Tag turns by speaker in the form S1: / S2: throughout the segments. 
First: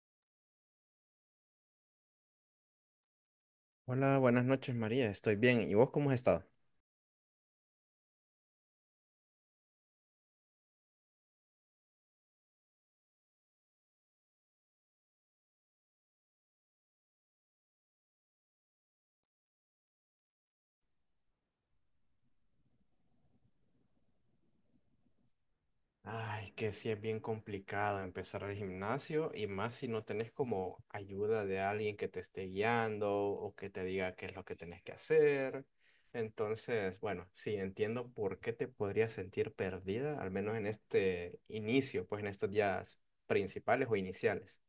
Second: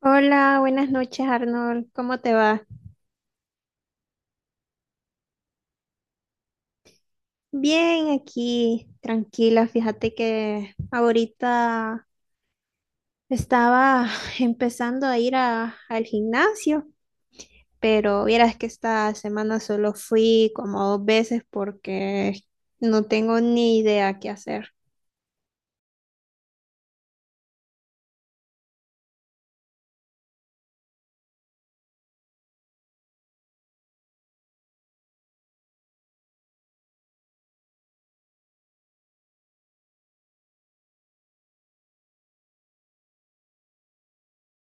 S1: Hola, buenas noches Arnold, ¿cómo te va?
S2: Hola, buenas noches María, estoy bien. ¿Y vos cómo has estado?
S1: Bien, aquí, tranquila, fíjate que ahorita estaba empezando a al gimnasio, pero vieras que esta semana solo fui como dos veces porque no tengo ni idea qué hacer.
S2: Ay, que sí es bien complicado empezar el gimnasio y más si no tenés como ayuda de alguien que te esté guiando o que te diga qué es lo que tenés que hacer. Entonces, bueno, sí, entiendo por qué te podrías sentir perdida, al menos en este inicio, pues en estos días principales o iniciales.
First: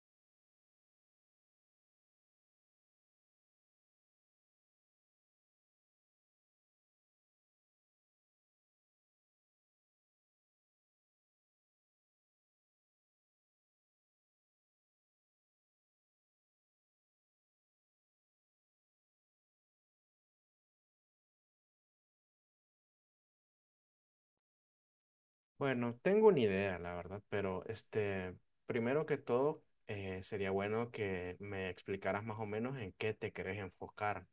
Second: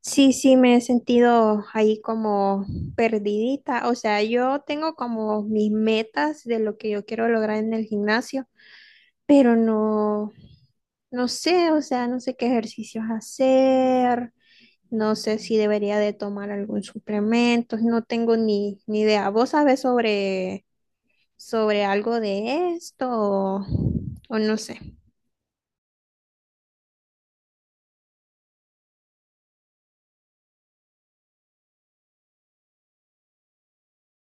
S1: Sí, sí, me he sentido ahí como perdidita, o sea, yo tengo como mis metas de lo que yo quiero lograr en el gimnasio pero no, no sé, o sea, no sé qué ejercicios hacer, no sé si debería de tomar algún suplemento, no tengo ni idea. ¿Vos sabés sobre algo de esto o no sé?
S2: Bueno, tengo una idea, la verdad, pero este, primero que todo, sería bueno que me explicaras más o menos en qué te querés enfocar,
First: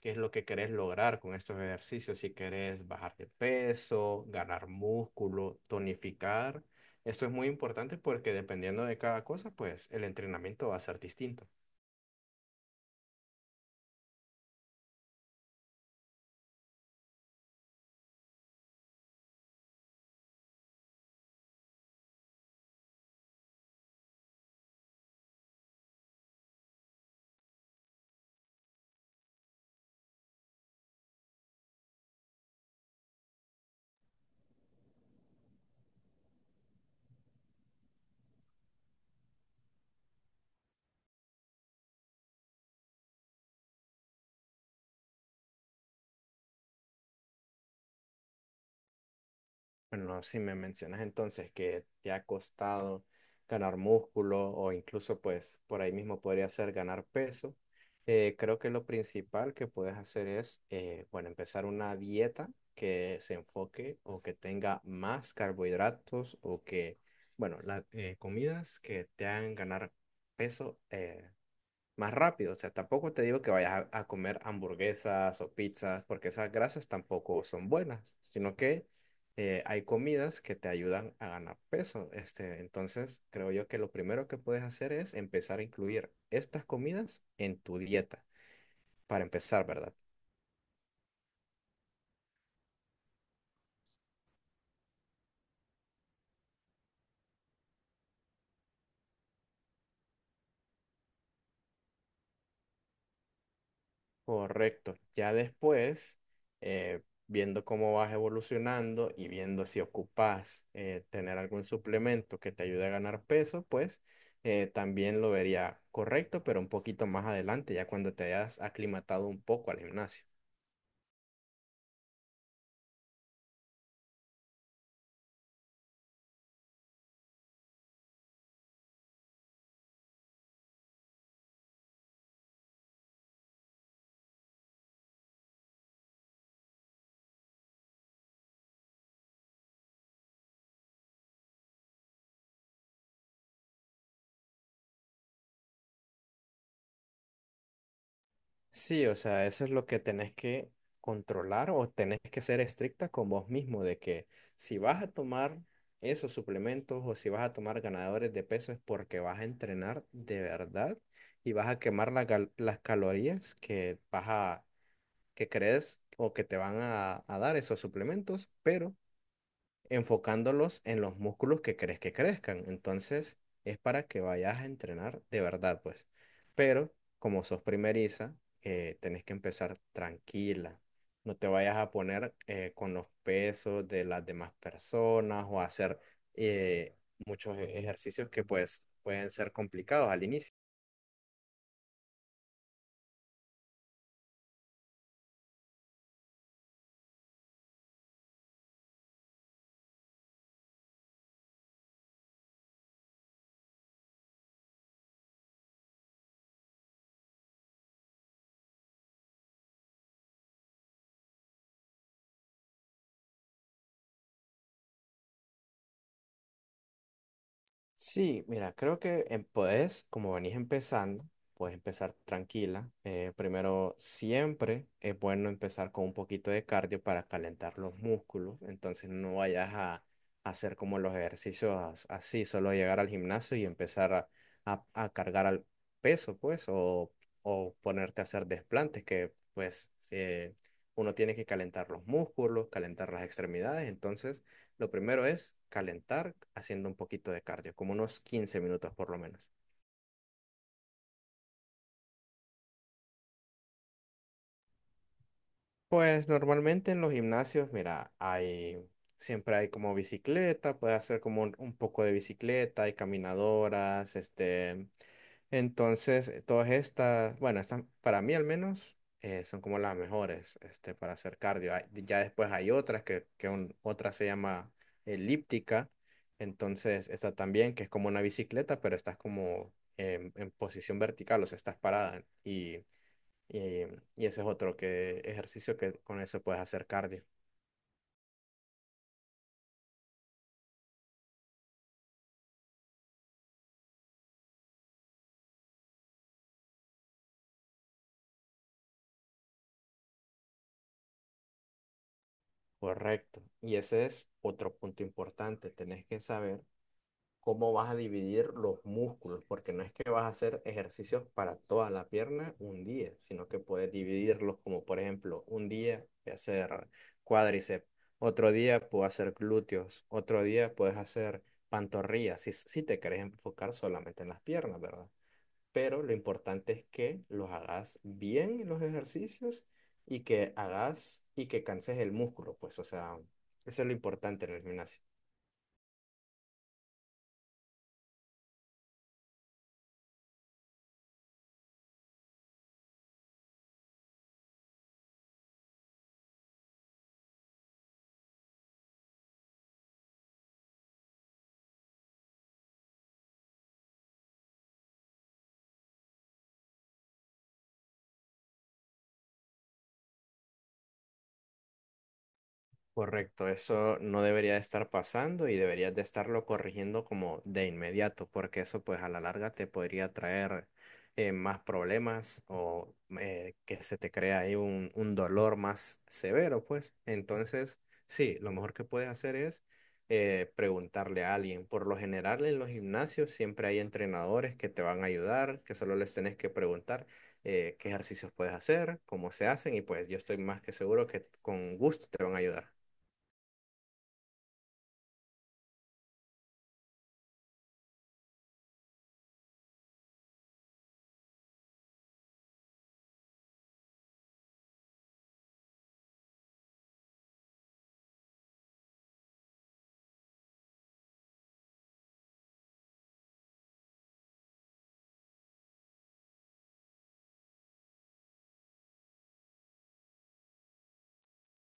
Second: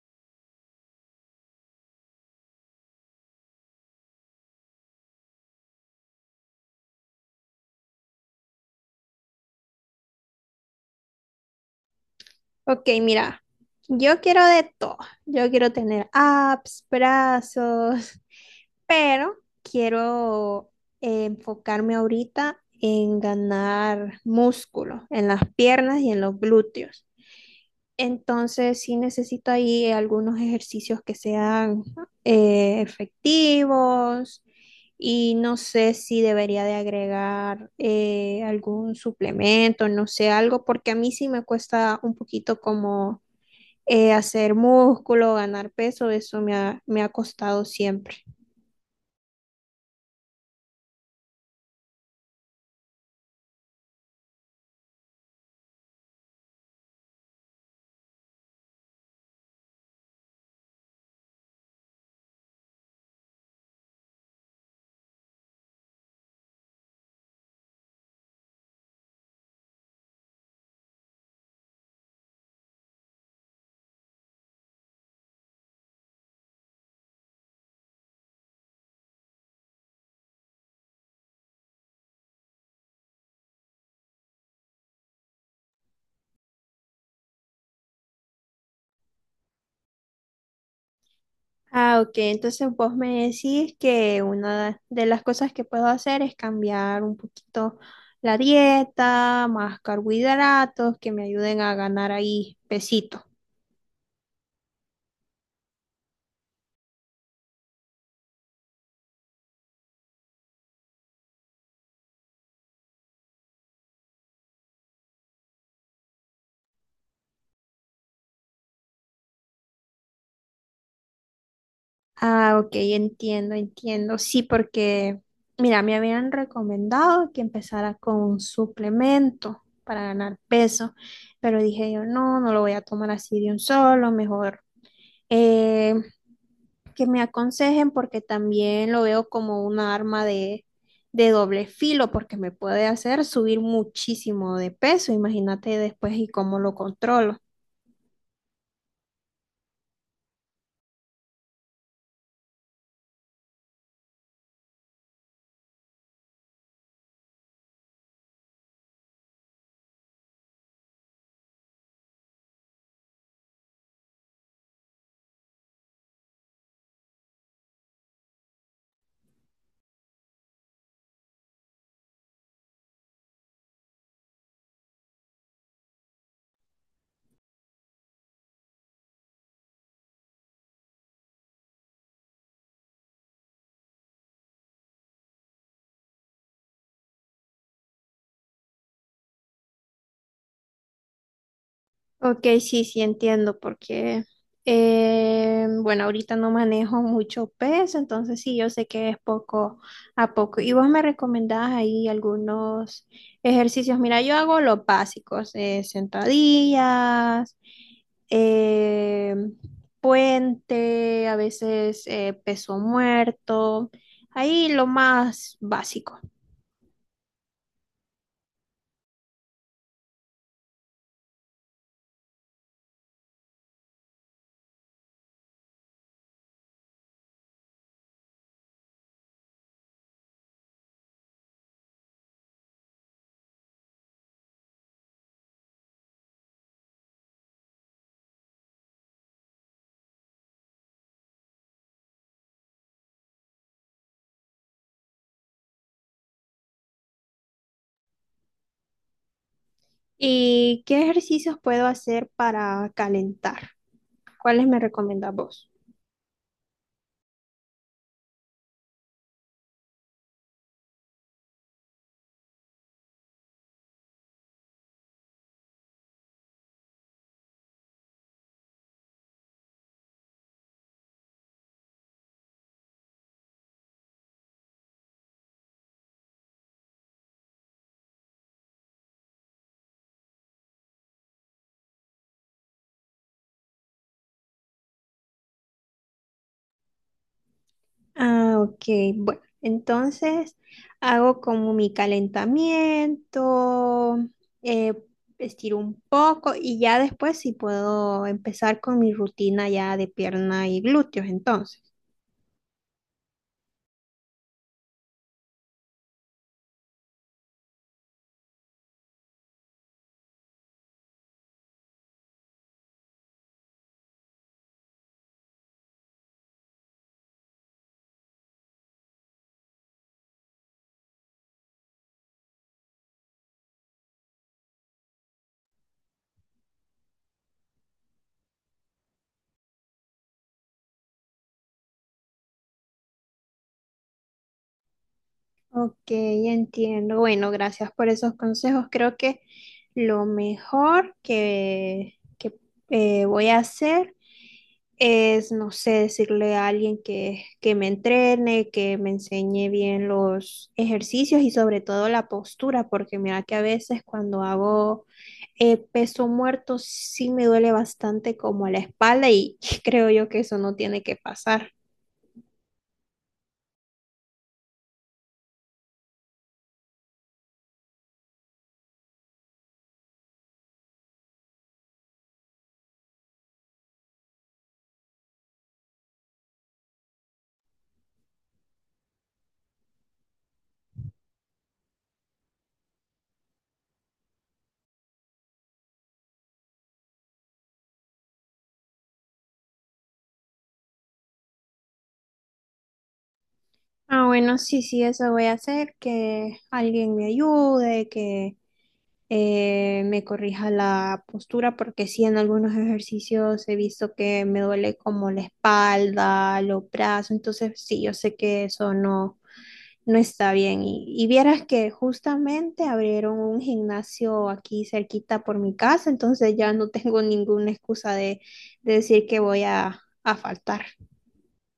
S2: qué es lo que querés lograr con estos ejercicios, si querés bajar de peso, ganar músculo, tonificar. Esto es muy importante porque dependiendo de cada cosa, pues el entrenamiento va a ser distinto.
S1: Ok, mira, yo quiero de todo. Yo quiero tener abs, brazos, pero quiero enfocarme ahorita en ganar músculo en las piernas y en los glúteos. Entonces, sí necesito ahí algunos ejercicios que sean efectivos y no sé si debería de agregar algún suplemento, no sé, algo, porque a mí sí me cuesta un poquito como hacer músculo, ganar peso, eso me ha costado siempre.
S2: Bueno, si me mencionas entonces que te ha costado ganar músculo o incluso pues por ahí mismo podría ser ganar peso, creo que lo principal que puedes hacer es, bueno, empezar una dieta que se enfoque o que tenga más carbohidratos o que, bueno, las comidas que te hagan ganar peso más rápido. O sea, tampoco te digo que vayas a comer hamburguesas o pizzas, porque esas grasas tampoco son buenas, sino que hay comidas que te ayudan a ganar peso. Este, entonces, creo yo que lo primero que puedes hacer es empezar a incluir estas comidas en tu dieta, para empezar, ¿verdad?
S1: Ah, ok. Entonces vos me decís que una de las cosas que puedo hacer es cambiar un poquito la dieta, más carbohidratos que me ayuden a ganar ahí pesito.
S2: Correcto. Ya después, viendo cómo vas evolucionando y viendo si ocupas tener algún suplemento que te ayude a ganar peso, pues también lo vería correcto, pero un poquito más adelante, ya cuando te hayas aclimatado un poco al gimnasio.
S1: Ah, ok, entiendo, entiendo. Sí, porque, mira, me habían recomendado que empezara con un suplemento para ganar peso, pero dije yo, no, no lo voy a tomar así de un solo, mejor eh, que me aconsejen porque también lo veo como una arma de doble filo, porque me puede hacer subir muchísimo de peso, imagínate después y cómo lo controlo.
S2: Sí, o sea, eso es lo que tenés que controlar o tenés que ser estricta con vos mismo, de que si vas a tomar esos suplementos o si vas a tomar ganadores de peso es porque vas a entrenar de verdad y vas a quemar la las calorías que vas que crees o que te van a dar esos suplementos, pero enfocándolos en los músculos que crees que crezcan. Entonces, es para que vayas a entrenar de verdad, pues. Pero como sos primeriza, tenés que empezar tranquila. No te vayas a poner con los pesos de las demás personas o a hacer eh, ejercicios que pues pueden ser complicados al inicio.
S1: Ok, sí, sí entiendo, porque, bueno, ahorita no manejo mucho peso, entonces sí, yo sé que es poco a poco. Y vos me recomendás ahí algunos ejercicios. Mira, yo hago los básicos, sentadillas, eh, puente, a veces peso muerto, ahí lo más básico.
S2: Sí, mira, creo que puedes, como venís empezando, puedes empezar tranquila. Primero, siempre es bueno empezar con un poquito de cardio para calentar los músculos. Entonces, no vayas a hacer como los ejercicios así, solo llegar al gimnasio y empezar a cargar al peso, pues, o ponerte a hacer desplantes, que pues uno tiene que calentar los músculos, calentar las extremidades. Entonces, lo primero es calentar haciendo un poquito de cardio, como unos 15 minutos por lo menos.
S1: ¿Y qué ejercicios puedo hacer para calentar? ¿Cuáles me recomendás vos?
S2: Pues normalmente en los gimnasios, mira, hay, siempre hay como bicicleta, puedes hacer como un poco de bicicleta, hay caminadoras, este, entonces todas estas, bueno, estas para mí al menos son como las mejores, este, para hacer cardio. Hay, ya después hay otras otra se llama elíptica, entonces esta también que es como una bicicleta, pero estás como en posición vertical, o sea, estás parada y, y ese es otro que, ejercicio que con eso puedes hacer cardio.
S1: Ah, ok. Bueno, entonces hago como mi calentamiento, eh, estiro un poco y ya después sí puedo empezar con mi rutina ya de pierna y glúteos, entonces.
S2: Correcto. Y ese es otro punto importante. Tenés que saber cómo vas a dividir los músculos, porque no es que vas a hacer ejercicios para toda la pierna un día, sino que puedes dividirlos como, por ejemplo, un día voy a hacer cuádriceps, otro día puedo hacer glúteos, otro día puedes hacer pantorrillas, si te querés enfocar solamente en las piernas, ¿verdad? Pero lo importante es que los hagas bien los ejercicios y que hagas y que canses el músculo, pues, o sea, eso es lo importante en el gimnasio.
S1: Ok, entiendo. Bueno, gracias por esos consejos. Creo que lo mejor voy a hacer es, no sé, decirle a alguien que me entrene, que me enseñe bien los ejercicios y sobre todo la postura, porque mira que a veces cuando hago peso muerto sí me duele bastante como la espalda y creo yo que eso no tiene que pasar.
S2: Correcto, eso no debería de estar pasando y deberías de estarlo corrigiendo como de inmediato, porque eso pues a la larga te podría traer más problemas o que se te crea ahí un dolor más severo, pues. Entonces, sí, lo mejor que puedes hacer es preguntarle a alguien. Por lo general en los gimnasios siempre hay entrenadores que te van a ayudar, que solo les tenés que preguntar qué ejercicios puedes hacer, cómo se hacen y pues yo estoy más que seguro que con gusto te van a ayudar.
S1: Ah, bueno, sí, sí, eso voy a hacer, que alguien me ayude, que me corrija la postura, porque sí, en algunos ejercicios he visto que me duele como la espalda, los brazos, entonces sí, yo sé que eso no, no está bien. Y vieras que justamente abrieron un gimnasio aquí cerquita por mi casa, entonces ya no tengo ninguna excusa de decir que voy a faltar.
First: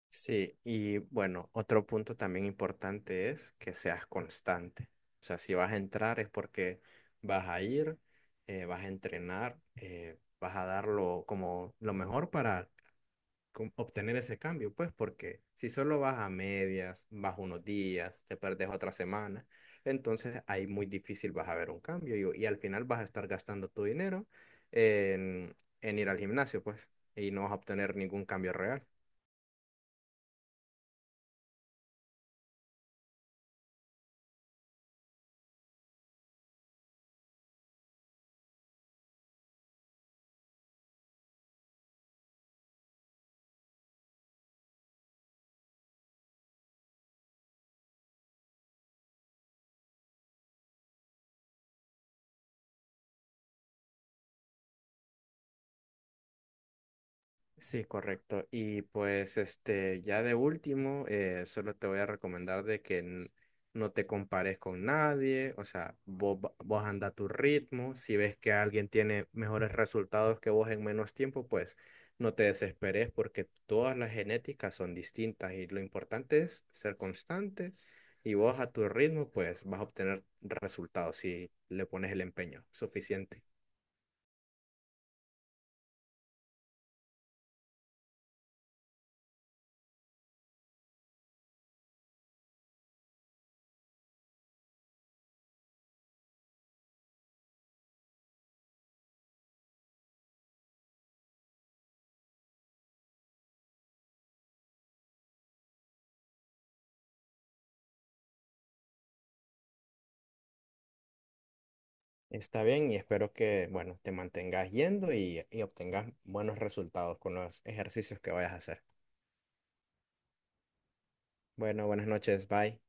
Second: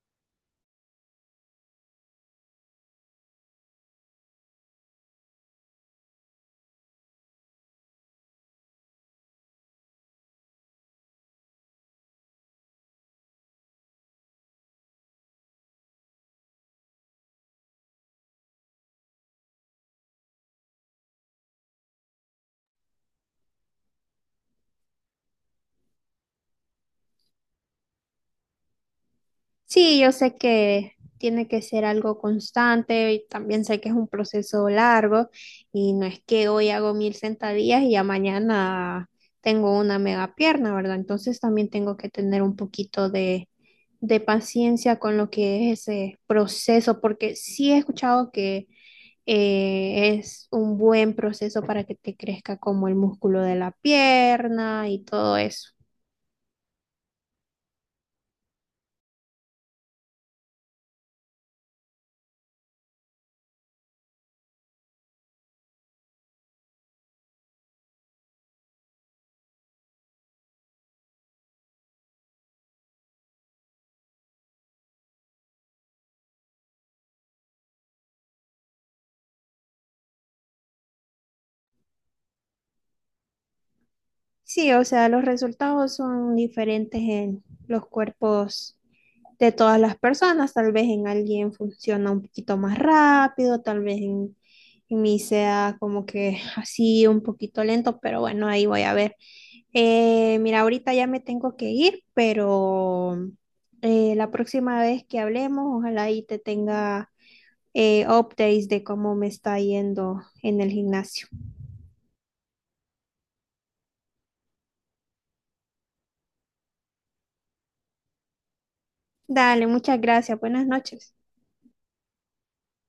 S2: Sí, y bueno, otro punto también importante es que seas constante. O sea, si vas a entrar es porque vas a ir, vas a entrenar, vas a dar lo, como lo mejor para obtener ese cambio, pues porque si solo vas a medias, vas unos días, te perdes otra semana, entonces ahí muy difícil vas a ver un cambio y al final vas a estar gastando tu dinero en, en ir al gimnasio, pues, y no vas a obtener ningún cambio real.
S1: Sí, yo sé que tiene que ser algo constante y también sé que es un proceso largo y no es que hoy hago mil sentadillas y ya mañana tengo una mega pierna, ¿verdad? Entonces también tengo que tener un poquito de paciencia con lo que es ese proceso, porque sí he escuchado que es un buen proceso para que te crezca como el músculo de la pierna y todo eso.
S2: Sí, correcto. Y pues este, ya de último, solo te voy a recomendar de que no te compares con nadie, o sea, vos, vos anda a tu ritmo, si ves que alguien tiene mejores resultados que vos en menos tiempo, pues no te desesperes porque todas las genéticas son distintas y lo importante es ser constante y vos a tu ritmo, pues vas a obtener resultados si le pones el empeño suficiente.
S1: Sí, o sea, los resultados son diferentes en los cuerpos de todas las personas. Tal vez en alguien funciona un poquito más rápido, tal vez en mí sea como que así un poquito lento, pero bueno, ahí voy a ver. Mira, ahorita ya me tengo que ir, pero la próxima vez que hablemos, ojalá ahí te tenga updates de cómo me está yendo en el gimnasio.
S2: Está bien y espero que, bueno, te mantengas yendo y obtengas buenos resultados con los ejercicios que vayas a hacer.
S1: Dale, muchas gracias. Buenas noches.
S2: Bueno, buenas noches, bye.